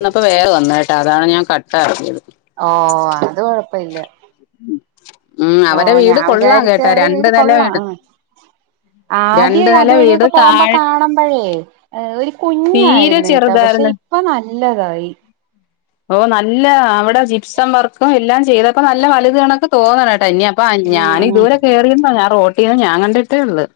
ഇന്നിപ്പം വേഗം വന്ന്ട്ടാ അതാണ് ഞാൻ കട്ട് [unintelligible] ഓ അത് കൊഴപ്പ ഇല്ല ഉം ഓ അവരെ വീട് ഞാൻ കൊള്ളാം വിചാരിച്ച് കേട്ടാ അവരെ രണ്ട് വീത് നില വീട് കൊള്ളാം ആദ്യ രണ്ട് നില വീട് അതുവഴിയൊക്കെ പോമ്പോ താഴെ കാണുമ്പഴേ ഒരു തീരെ കുഞ്ഞായിരുന്നു കേട്ടോ പക്ഷെ ചെറുതായിരുന്നു ഇപ്പ ല്ലതായി ഓ നല്ല അവിടെ ജിപ്സം വർക്കും എല്ലാം ചെയ്തപ്പോ നല്ല വലുത് കണക്ക് തോന്നാണ് തന്നെ അപ്പ ഉം ഞാന് ഉം ഇതുവരെ കയറി [inaudible] ഞാൻ റോ യ്യോ ഞാൻ കണ്ടിട്ടേ ഉള്ളൂ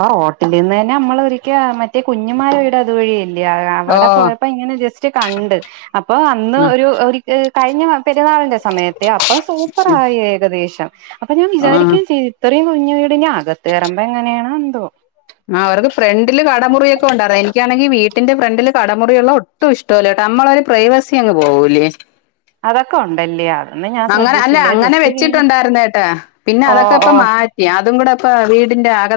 ആ ഹോട്ടലീന്ന് തന്നെ മ്മള് ഒരിക്ക ആ മറ്റേ കുഞ്ഞമ്മടെ വീട് അതുവഴിയായ് ഓ അവിടെ പോയപ്പോ ഇങ്ങനെ ജസ്റ്റ് കണ്ട് അപ്പോ അന്ന് ഉം ഒരു ഒരു കഴിഞ്ഞ വ പെരുന്നാളിന്റെ സമയത്തെ അപ്പൊ സൂപ്പർ ആയി ഏകദേശം അപ്പൊ ഞാൻ ആഹ് വിചാരിക്കേം ചെയ്ത് ഇ വീടിന്റ അകത്ത് കേറുമ്പോ എങ്ങനെയാണ് അന്തു ആ അവർക്ക് ഫ്രണ്ടില് കടമുറിയൊക്കെ ഒണ്ടാരു എനിക്കാണെങ്കി വീട്ടിന്റെ ഫ്രണ്ടില് കടമുറിയുള്ള ഒട്ടും ഇഷ്ട്ടല്ല നമ്മളൊരു പ്രൈവസി അങ്ങ് പോവൂലെ അതൊക്ക ഉണ്ടല്ല്യ അങ്ങനെ അല്ലെ അങ്ങനെ വെച്ചിട്ടുണ്ടായിരുന്നേട്ടാ പിന്നെ ഓ അതൊക്ക ഓ ഇപ്പം മാറ്റി അതും കൂടെ ഇപ്പ വീ ന്റെ അക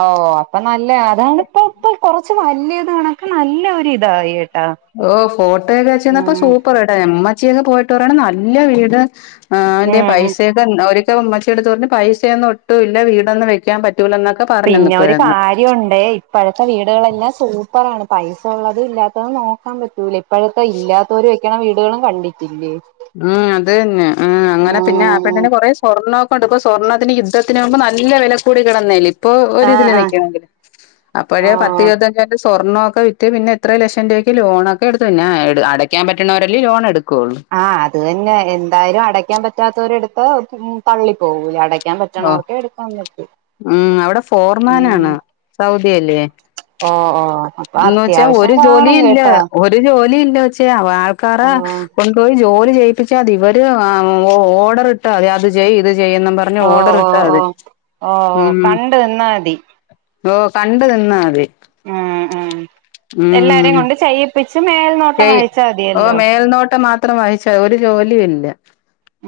ഓ അപ്പൊ നല്ല അതണിപ്പ ഇപ്പ കൊറ [unintelligible] വലിയ ഇത് കണൊക്ക്‌ നല്ല ഒരിതായി ഓ ഫോട്ടോയൊക്കെ വെച്ചന്നപ്പോ സൂപ്പറായിട്ട എമ്മ് [unintelligible] ഒന്ന് പോയിട്ട് പറയണം നല്ല വീട് ആന്റെ ഉം ഉം പൈസയൊക്കെ ഒരു ഉമ്മച്ചിട്ത്ത് പറഞ്ഞ് പൈസയൊന്നും ഒട്ടും ഇല്ല വീടൊന്നും വെക്കാൻ പറ്റു പിന്നെ ഒരു കാര്യഒണ്ടേ ഇപ്പോഴത്തെ വീ ളെല്ലാം സൂപ്പർ ആണ് പൈസ ഉള്ളതും ഇല്ലാത്തതും നോക്കാൻ പറ്റൂലി ഇപ്പോഴത്ത ഇല്ലാതൊരു ക്കണ വീടുകളും കണ്ടിട്ടില്ലേ ഉം അത് തന്നെ അങ്ങനെ പിന്നെ ആ ഉം പെണ്ണിന് കൊറെ സ്വർണ്ണ [unintelligible] സ്വർണത്തിന് യുദ്ധത്തിന് മുമ്പ് നല്ല വില കൂടി കിടന്ന അല്ലെ ഇപ്പൊ ആഹ് ഒരുരിതില് ആഹ് നിക്കണോങ്കില് അപ്പോഴേ പത്ത് ആഹ് ഇരുപത്തരണ്സൊ സ്വർണ്ണൊക്ക വിറ്റ് പിന്നെ എത്രയും ലക്ഷം രൂപയ്ക്ക് ലോണൊക്ക എടുത്ത് പിന്നെ അടക്കാൻ പറ്റുന്നവരല്ലേ ലോൺ എടുക്കൂ [inaudible] ത് തന്നെ എന്തായാലുംഅടുത് അടക്കാൻ പറ്റാത്തവരുടെഎടുത്ത് തള്ളി പോകൂല്ലേ അട എടുക്കാൻ ഓ പറ്റണോർക്കെ എടുക്കാൻ പറ്റു ഉം അവിടെ ഫോർമാനാണ് സൗ കേല്ല [unintelligible] ഓ ഓ അപ്പൊ എന്ന് വെച്ചാ അത്യാവശ്യം ഒരു ജോലി കാണും ഇല്ല കേട്ടാ ഒരു ജോലി ഇല്ല വെച്ചാ അവ ആൾക്കാരെ ആഹ് കൊണ്ടുപോയി ജോലി ചെയ്യ്പ്പിച്ചാ മതി ഇവര് ആ ഓ ഓഡറ്ട്ടാതി അത് ചെയ്യ് ഇത് ചെയ്യെന്നും പറഞ്ഞ് ഓ ഓർഡർ ഓ ഇട്ടാ ഓ മതി ഓ ഓ ഉം കണ്ട് നിന്നാ മതി ഓ കണ്ട് നിന്നാ മതി ഉം ഉം ഉം എല്ലാവരെയും കൊണ്ട് ചെയ്യിപ്പി ചെയ് ഓ മേൽനോട്ടം മാത്രം വഹിച്ച ഒര് ജോലിയുല്ല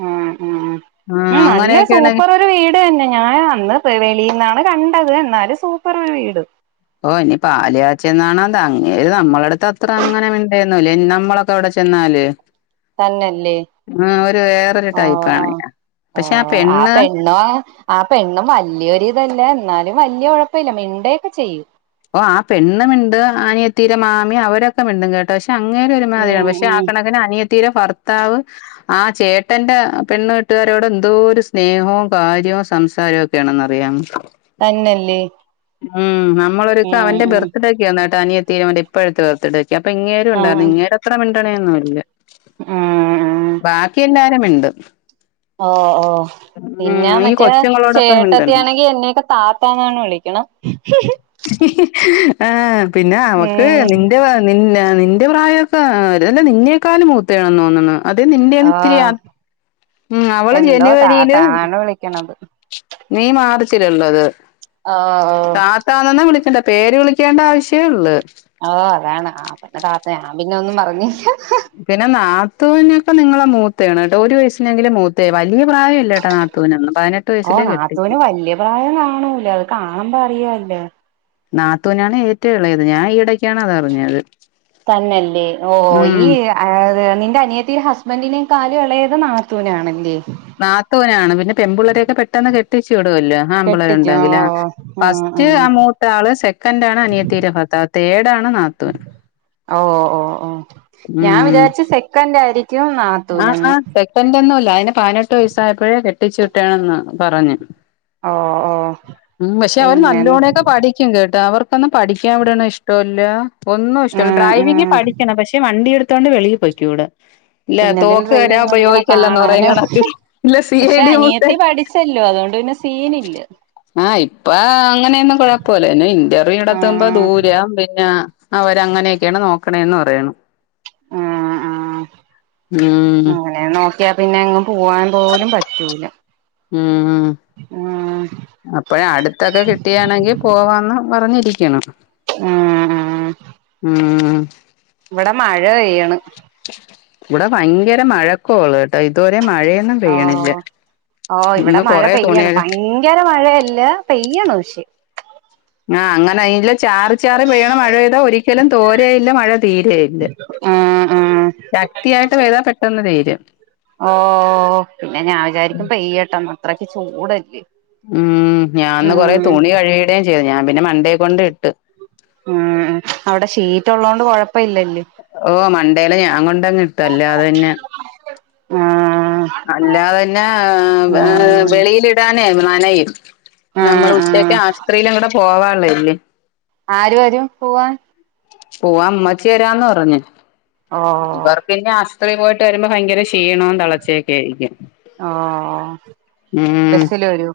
ഉം ഉം ഉം നല്ല അങ്ങനെയൊക്കെയാണെങ്കി സൂപ്പറാെര് വീട് തന്നെ ഞാൻ അന്ന് ത്രിവേലീന്നാണ് കണ്ടത് എന്നാലും സൂപ്പർ ഒര് വീട് ഓ ഇനി പാല്കാച്ച് എന്നാണോ എന്തോ അങ്ങേര് നമ്മടെ അടുത്ത് അത്ര അങ്ങനെ മിണ്ടെന്നുല്ല നമ്മളൊക്കെ അവിടെ ചെന്നാല് തന്നെല്ലേ ആഹ് ഒരു വേറൊരു ആ ആ ടൈപ്പാണ് ആ പക്ഷെ ആ പെണ്ണ് പെണ്ണും ആ പെണ്ണും വെല്യൊരിതല്ല എന്നാലും വലിയ കുഴപ്പമില്ല മിണ്ടുക്കെ ചെയ്യും ഓ ആ പെണ്ണ് മിണ്ട് അനിയത്തി മാമി അവരൊക്കെ മിണ്ടും കേട്ടോ ക അങ്ങേര് ഉം ഒരുമാതിരിയാണ് പക്ഷെ ആ ഉം കണക്കിന് അനിയ ത്തീടെ ഭർത്താവ് ആ ചേട്ടന്റെ പെണ്ണ് വീട്ടുകാരോട് എന്തോ ഒരു സ്നേഹവും കാര്യവും സംസാരവും ഒക്കെയാണെന്ന് അറിയോ തന്നല്ലേ ഉം നമ്മളൊരുസം ഉം അവന്റെ ഉം ബർത്ത്ഡേയ്ക്ക് ചെ നിയത്തി അവന്റെ ഇപ്പഴത്തെ ബർത്ത്ഡേക്ക് അപ്പം ഇങ്ങേരും ആ ഉണ്ടായിരുന്നു ഉം ഇങ്ങേരത്ര മി ട്ടണെന്നുല്ല ഉം ബാക്കി എന്നാ ക്കെ മിണ്ടും ഓ ഓ പിന്നെ ഉം ഈ മറ്റേ കൊച്ചുങ്ങളോടൊക്കെ ചേട്ടത്തി മിണ്ടണ്ട ആണെങ്കി എന്നെയൊക്കെ താത്താന്നാണ് വിളിക്ക്ണേ ആ പിന്നെ നമക്ക് ഉം നിന്റെ വ നി നിന്റെ പ്രായൊക്കെ ങ് അവര് അല്ല നിന്നേക്കാളും മൂത്തയാണെന്നു തോന്ന്ണ് അത് നിന്റേന്ന് ഇത്തിരി ആഹ് ഉം അവള് എന്തോ ജനുവരിയില് താത്താന്നാണ് വിളിക്കണത് നീ മാർച്ചില്ള്ളത് ഓ താത്താന്നൊന്നും വിളിക്കണ്ട പേര് വിളിക്കേണ്ട ആവശ്യള്ള് ആഹ് അതാണ് ആഹ് [unintelligible] ഞാൻ പിന്നെ ഒന്നും പറഞ്ഞില്ല പിന്നെ ന്നാ ത്തൂനൊക്കെ നിങ്ങളെ മൂത്തെണ് ഒരു വയസ്സിനെങ്കിലും മൂത്തേ വലിയ പ്രായല്ല ട്ടോ നാത്തൂനൊന്നും. പതിനെട്ട് ഓ വയസ്സിലേ കെട്ടിച്ചു നാത്തൂന് വല്യ പ്രായം കാണൂല അത് കാണുമ്പോ അറിയ. പിന്നെ നാത്തൂനാണ് ഏറ്റവും ഇളയത് ഞാൻ ഈ ഇടക്കാണ് അത് അറിഞ്ഞത് തന്നല്ലേ ഓ ഈഹ നിന്റെ അനിയത്തിൻ്റെ ഹസ്ബൻഡ്നേക്കാളും ഇളയത് നാത്തൂനാണല്ലേ നാത്തൂൻ ആണ് പിന്നെ പെൺപിള്ളേരൊക്കെ പെട്ടെന്ന് കെട്ടിച്ചു [unintelligible] ആൺപിള്ളേ കെട്ടിക്കും റുണ്ടെങ്കില ഓ ഉം ഫസ്റ്റ് ഉം ആ മൂത്ത ആള് സെക്കൻഡ് ആണ് അനിയത്തീര കാക്ക തേർഡ് ആണ് നാത്തൂൻ ഓ ഓ ഓ ഞാൻ ഉം വിചാരിച്ച് സെക്കൻഡ് ആയിരിക്കും ആഹ് ആ നാത്തൂനെന്ന് സെക്കൻഡ് ഒന്നുല്ല അതിന് പതിനെട്ട് വയസ്സായപ്പോഴേ കെട്ടിച്ചു വിട്ടണന്ന് പറഞ്ഞു ഓ ഓ ഉം പക്ഷെ അവര് പിന്നെ നല്ലോണൊക്കെ പഠിക്കും കേട്ടാ അവർ ഇപ്പൊന്നും പഠിക്കാൻ വിടുന്നത് ഇഷ്ടമല്ല ഒന്നും ഇഷ്ടമ ഉം ഡ്രൈവിങ് ഉം പഠിക്കണം പക്ഷേ വണ്ടി എടുത്ത് എടുത്തുകൊണ്ട് വെളിയിൽ പോയിക്കൂടെ ഇല്ല പിന്നെ ഇതിന് തോക്ക് തരാ ഡ്രൈവിങ് പഠിക്കണം ഉപയോഗിക്കല്ലെന്ന് പറയോ കാണാനും നിങ്ങളുടെ അച്ചൻ ഇല്ല സി പക്ഷെ ഡി അനിയത്തി പഠിച്ചല്ലോ അതുകൊണ്ട് പിന്നെ സീനില്ല ആഹ് ഇപ്പ അങ്ങനെയൊന്നും കുഴപ്പല്ല ഇന്റർവ്യൂ നടത്തുമ്പോ ആഹ് ദൂരം പിന്നെ ആ അവര് അങ്ങനെയൊക്കെയാണ് നോക്കണേന്ന് പറയണം ആഹ് ആഹ് ഉം അങ്ങനെ നോക്കിയാ പിന്നെ നിങ്ങൾക്ക് പോവാൻ പോലും പറ്റൂല ഉം ഉം അപ്പഴ അടുത്തൊക്കെ കിട്ടിയാണെങ്കിൽ പോവാന്ന് പറഞ്ഞി [unintelligible] ഉം ഉം ഉം ഉം ഇവിടെ മഴ പെയ്യാണ് ഇവിടെ ഭയങ്കര മഴക്കോള്ളു കേട്ടാ ഇതുവരെ മഴയൊന്നും ഓ പെയ്യണില്ല ഓ ഇവിടെ ഇന്ന് മഴ കൊറേ പെയ്യാണ് തുണികള് ഭയങ്കര മഴയല്ല പെയ്യാണ് പക്ഷെ ആ അങ്ങനെ അല്ല ചാറി ചാറി പെയ്യണ മഴ പെയ്താ ഒരിക്കലും തോരെയില്ല മഴ തീരെ ഇല്ല ഉം ഉം ശക്തിയായിട്ട് പെയ്ത പെട്ടെന്ന് തീരും ഓ പിന്നെ ഞാൻ വിചാരിക്കും പെയ്യട്ടോന്ന് അത്രയ്ക്ക് ചൂടല്ലേ ആ ഞാനിന്ന് കൊറെ ഉം തുണി കഴുകിടെയും ചെയ്ത് ഞാൻ പിന്നെ മണ്ടേ ക്കൊണ്ട് ഇട്ട് റ്റുള്ളത് കൊണ്ട് കുഴപ്പഇല്ലല്ല് ഓ മണ്ടേയില ഞാൻ കൊണ്ട് ട്ടങ്ങിട്ട് അല്ലാതെ പിന്നെ ആ അല്ലാന്നെ പിന്നെ ആഹ് വെളിയിലിടാൻ [unintelligible] നമ്മള് ആഹ് ഉച്ചക്ക് ആഹ് ആശുപത്രിയിലൊക്കെ പോവൻ ഉള്ളതല്ലേ ആര് വരും പോവാൻ പോവൻ ഉമ്മച്ചി വരാന്ന് പറഞ്ഞ് ഓഹ് ഇവർക്ക്‌ പിന്നെ ത്രി പോയിട്ട് വരുമ്പോ ഭയങ്കര ഷി ക്ഷിണോം തളച്ചൊക്കെയായിരിക്കും ഓഹ് ഉം ബസ്സില് വരോ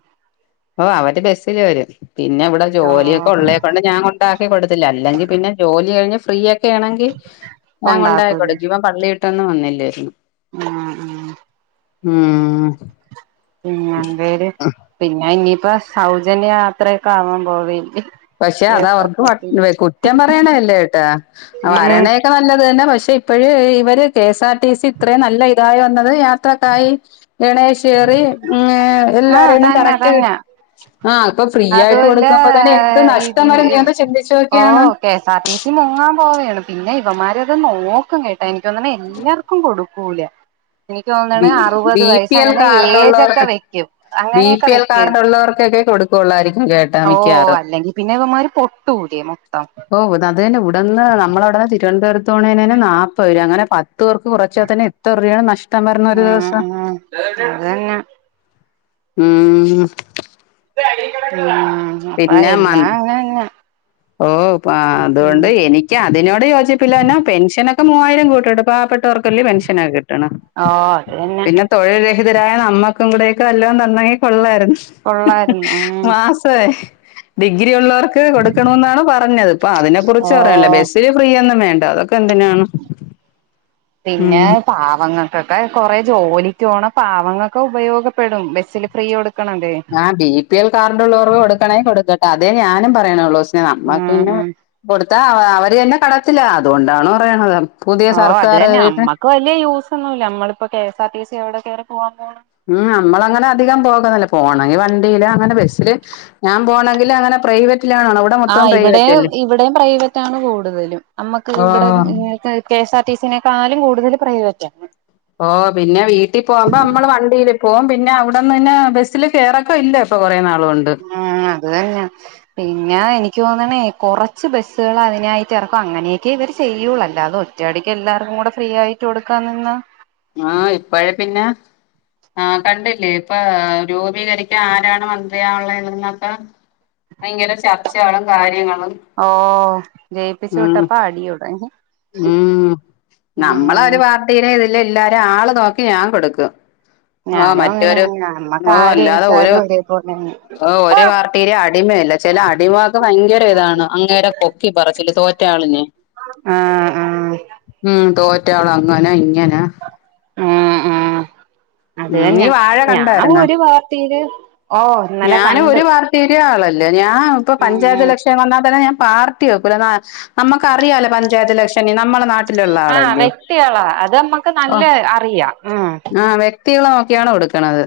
ഓ അവര് ബെസ്സില് വെരും പിന്നെ ഇവ്ടെ ജോലിയൊക്കെ ഓഹ് ഉള്ളെ കൊണ്ട് ഞാൻ കൊണ്ടാക്കി കൊട് ത്തില്ല അല്ലെങ്കി പിന്നെ ജോലിഴിഞ്ഞ് ഫ്രീയാ ഫ്രീയാണെങ്കി ഞാൻ കൊണ്ടാക്കൂല്ലേ കൊണ്ടാക്കികൊട്ക്കി ഇവൻ പള്ളി ട്ടെന്ന് വന്നില്ലെര്ന്നു ആ ആ ആ പിന്നെ എന്തേര് പിന്നെ ഇനി ഇപ്പ സൗജന്യ യാത്രക്കെ ആവാൻ പോവെല്ലേ പക്ഷെ അതവർക്ക് കുറ്റം പറയാനെ ല്ലേട്ടാ ഉം വരെണേക്കെ നല്ലത് തന്നെ പക്ഷെ എപ്പോഴേ ഇവര് K S R T C ഇത്രേ നല്ല ഇതായോണ്ട് അത് യാത്രക്കായി ഗണേഷേറി ആഹ് എല്ലാരെന്നും തന്നെ കറക്റ്റ് കി തന്നെ ആ ഇപ്പ ഫ്രീയായിട്ട് അതുമല്ല കൊടുക്കുമ്പോ തനെ K S R T C മുങ്ങാൻ പോവേണ് പിന്നെ ഇവന്മാരെയൊക്കെ നോക്കും കെ എനിക്കോന്ന്ണ് എല്ലാർക്കും കൊടു പോവ് ല B B P L card age ഒക്കെ ഉള്ളവർക്ക് വെക്കും ബി അങ്ങനെയൊക്കെ പി എൽ വെക്കും കാർഡ് ഉള്ളവർകേക്കെ കൊടുക്കുള്ളായിരിക്കും കേട്ടാ ഓ മിക്കാറും അല്ലെങ്കിൽ പിന്നെ ഇവമാര് പൊട്ടു [unintelligible] മൊത്തം ത് ന്നെ ഉടന്ന് നമ്മളവടന്ന് തിരുവനന്തപുരത്തോണെ നെന്നെ നാപ്പത്ത് രൂപ അങ്ങനെ പത്ത് പേർക്ക് കുറച്ചാത്തന്നെ എത്ര രൂപയാണ് നഷ്ടം വരുന്ന ഒരു ഉം ദിവസം ഉം അ തന്നെ ഉം ഉം അപ്പൊ പിന്നെ എല്ലാം മന്ത് അങ്ങനെന്നെ ഓ ഉം അതുകൊണ്ട് എനിക്ക് അതിനോട് യോജിപ്പില്ലന്നാ പെൻഷനൊക്കെ മൂവായിരം കൂട്ടിണ്ട് പാവപ്പെട്ടവർക്കയല്ല പെൻഷനൊക്കെ കിട്ടണം ഓ അത് തന്നെ പിന്നെ തൊഴിൽ രഹി ഹിതരായ നമ്മക്കും കൂടെയക്കെ വല്ലോം തന്നാ ങ്കി കൊള്ളായിര്ന്നു കൊള്ളായിരുന്നു ഉം ഡിഗ്രിരി ടി ഉള്ളവർക്ക് കൊടുക്കണമെന്നാണ് പറഞ്ഞത് ഇപ്പൊ അതിനെ കുറിച്ച് പറയല്ലേ ഓ ബസ്സില് ഫ്രീയന്നും വേ ണ്ട് അതൊക്കെന്തിനാണ് പിന്നെ പാവങ്ങ പിന്നെ കൊറെ ജോലിക്കോണ പാവങ്ങക്ക് ഉപയോഗപ്പെടും ബസ്സില് ഫ്രീ കൊട് ആഹ ബി പി എൽ കാർഡ് ഉള്ളവർവ് കൊടുക്കണെങ്കിൽ കൊടുക്കട്ടെ അതെ ഞാനും പറയണൊള്ളൂ ന്നെ നമ്മക്ക് ഉം പിന്നെ ഉം കൊടുത്ത അവ അവ ത് തന്നെ കടത്തില്ല അതുകൊണ്ടാണ് പറയണത് പുതിയ ഓ സർക്കാർ അതെന്നെ കേറിയിട്ട് അമ്മക്ക് വെല്ല്യ യൂസൊന്നുല്ല അമ്മളിപ്പോ കേ കെഎസ്ആർടിസി എവിടെ കയറി പോവാ ഉം നമ്മൾ അങ്ങനെ അധികം പോകുന്നില്ല പോണമെങ്കിൽ വണ്ടില്ല അങ്ങനെ ബസ്സിൽ ആ മൊത്തം ഇവിടെ പ്രൈവറ്റ് അല്ലേ ഇവിടെയും പ്രൈവറ്റണ് കൂടുതലും നമ്മുക്ക് ഓ ഇവിടെ കെഎസ് ആർ ടി സെക്കാണാലും കൂടു കൂടുതൽ പ്രൈവറ്റ ഓ പിന്നെ വീട്ടിൽ പോകുമ്പോ നമ്മൾ വണ്ടിയിൽ പോവും പിന്നെ അവ്ട്ന്ന്ന്നെ ബസ്സില് കയറൊക്കെ ഇല്ല ഇപ്പൊ കുറേ നാൾ ഉം അത് തന്നയ പിന്ന എനി ക്യോന്നണേ കുറച്ച് ബസ്സുകൾ അതിനായിട്ട് ഇറക്കും അങ്ങനെയൊക്കെ ഇവര് ചെയ്യൂള്ളു അല്ലാതെ അത് ഒറ്റയടിക്ക് എല്ലാവർക്കും കൂടെ ഫ്രീ ആയിട്ട് കൊടുക്കാൻ നിന്നാ ആ ഇപ്പോഴേ പിന്നെ ആ കണ്ടില്ലേ ഇപ്പൊ രൂപീകരിക്കാൻ ആരാണ് മന്ത്രിയാള്ളന്നൊക്കെ ഭയങ്കര ചർച്ചകളും കാര്യങ്ങളും ഓ ജയിപ്പിച്ചു ഉം വിട്ടപ്പ അടിയോടടി ഉം നമ്മളൊരു പാർട്ടീനെ ല്ല് എല്ലാരും ആള് നോക്കി ഞാൻ കൊടുക്കും. ആഹ ഞാനും മറ്റൊരു അങ്ങനെന്നെ നമ്മക്ക് ഓ ആര് അല്ലാതെ ഒരു ജയിച്ചാലും ഒരേ പോലെന്നെ ഒരു പാർട്ടിയില അടിമയില്ല ചില അടിമക്കെ ഭയങ്കര ഇതാണ് അങ്ങേരെ പൊക്കി പറച്ചില് തോറ്റ ആളിനെ ആഹ് ആഹ് ഉം തോറ്റാള ങ്ങനെ ഇങ്ങനെ ഉ ഉ അത് ഉം നീ തന്നെ വാഴ ഞാൻ ഒരു പാർട്ടീല് ഞാനൊരു പാർട്ടീടെ ആളല്ല ല്ല ഞാ ഇപ്പൊ ഉം പഞ്ചായത്ത്ലക്ഷൻ വന്നാ തന്നെ ഞാൻ പാർട്ടിനോക്കൂല നമുക്കറിയാലൊ പഞ്ചായത്തിലക്ഷ ആ വ്യക്തികളാ അത് നമ്മക്ക് ഓ നല്ല അറിയാം ഉം ആഹ് വ്യക്തികളെ നോക്കിയാണ് കൊടുക്ക്ണത്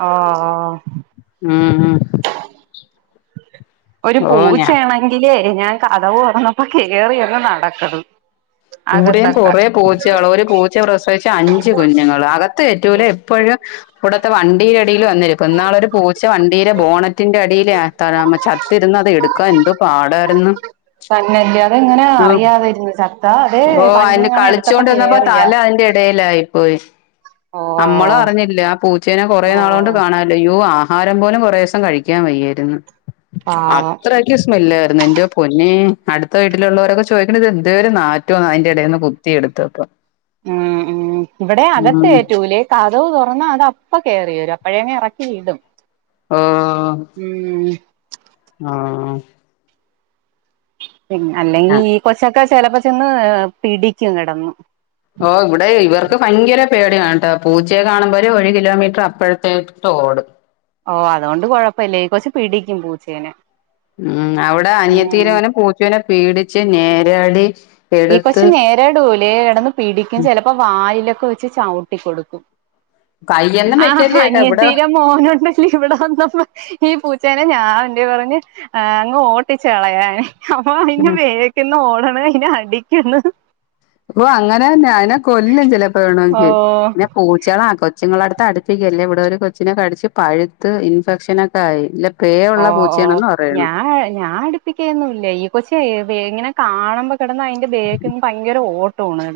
ആ ആ മ് മ് ഒരു പൂച്ചയാണെങ്കിലേ ഞാൻ കതക് തൊർന്നപ്പോ കേറിയങ്ങ് നടക്കണ് കൂടെ അകത്തൊക്കെ കൊറെ പൂച്ചകൾ ഒരു പൂച്ച പ്രസവിച്ച അഞ്ചു കുഞ്ഞുങ്ങൾ അകത്ത് കേറ്റൂല എപ്പഴും ഇവടെ വണ്ടിയിലടിയിൽ വന്നിരിക്കും ഇന്നാൾ ഒരുപൂച്ച പൂച്ച വണ്ടിയുടെ ബോണറ്റിന്റെ അടിയില് ചത്തിരുന്ന് അത് എടുക്കാൻ എന്ത്‌ പാടായിരുന്നു തന്നല്ല്യ അതെങ്ങനെ ആഹ് അറിയാതിരുന്നു ചത്താ ഓ അയിന് കളിച്ചോണ്ടിന്നപ്പോ തല അതിന്റെ ഇടയിലായിപ്പോയി ഓ നമ്മളു അറിഞ്ഞില്ലേ ആ പൂച്ചേനെ കൊറെ നാള്കൊണ്ട് ഓ കാണാല്ല യോ ആഹാരം പോലും കേറെ ദിവസം കഴിക്കാൻ വയ്യായിരുന്ന്‌ പാവം അത്രക്കെ സ്മെല്ല് എന്റെ പൊന്നേ അടുത്ത വീട്ടിലുള്ളോരൊക്കെ ചോദിക്കണത് എന്തോര് നാ റ്റാവാ അയ്ന്റെ എടേന്ന് കുത്തിയെട്ത്തപ്പം മ് മ് വിടേം അകത്തേറ്റൂല കതക് തുറന്നാ അത് അപ്പ കേറിവരും പ്പഴങ് ഇറക്കി വിടും ഓ ഉം ആ അല്ലെങ്കിൽ ഈ കൊച്ച ക്ക ചെലപ്പോ ചെന്ന് പിടിക്കും കെടന്നു ഓ ഇവിടെ ഇവർക്ക് ഭയങ്കര പേടിയാണ് ട്ടോ പൂച്ചയെ കാണുമ്പോ ഒരു കിലോമീറ്റർ അപ്പറത്തോട്ടോ ടും ഓ അതോണ്ട് കൊഴപ്പല്ല ഈ കൊച്ച് പിടിക്കും പൂച്ചേനെ മ് അവിടെ ഉം അനിയത്തീടവനെ പൂച്ചേനെ പിടി [unintelligible] ഈ കൊച്ച് നേരടൂലെ കെടന്ന് പിടിക്കും ചെലപ്പോ വായിലൊ ക്കെ വെച്ച് ചവിട്ടി കൊടുക്കും കയ്യൊന്നും ആ വെക്കല്ലേട്ടോ ഇവിടെ അനിയത്തീടെ മോനോണ്ടല്ലെ ഇവിടെ വന്നപ്പോ ഈ പൂച്ചേനെ ഞാൻ [unintelligible] പറഞ്ഞ് ആങ്ങ് ഓട്ടിച്ച് കളയാന് അപ്പൊ മിനു ഉം വെക്ക്ന്ന് ഓട [unintelligible] നിക്ക്ന്ന് ഓ അങ്ങനെനെ അയിനെ കൊല്ലും ചിലപ്പോ വെണെങ്കിൽ ഓഹ് പിന്നെ പൂച്ചളെ ആക്കോ കൊച്ചുകളെ അടുത്ത്അടുപ്പിക്കലെ ഇവിടെ ഒരു കൊച്ചിനെ കടിച്ച് പഴുത്ത് ഇൻഫെക്ഷനൊക്കെ ആയി പേ ഓ ഉള്ള ഓ പൂച്ചയാണെന്ന് പറയണ് ഞാ ഞാൻ അടുപ്പിക്കൊയോന്നുല്ല ഈ കൊച്ചെ [unintelligible] എങ്ങനെ കാണുമ്പോ കിടന്ന് അയിന്റെ ബേക്ക്ന്ന് ഭയങ്കര ഓ തോന്ന്ആണ്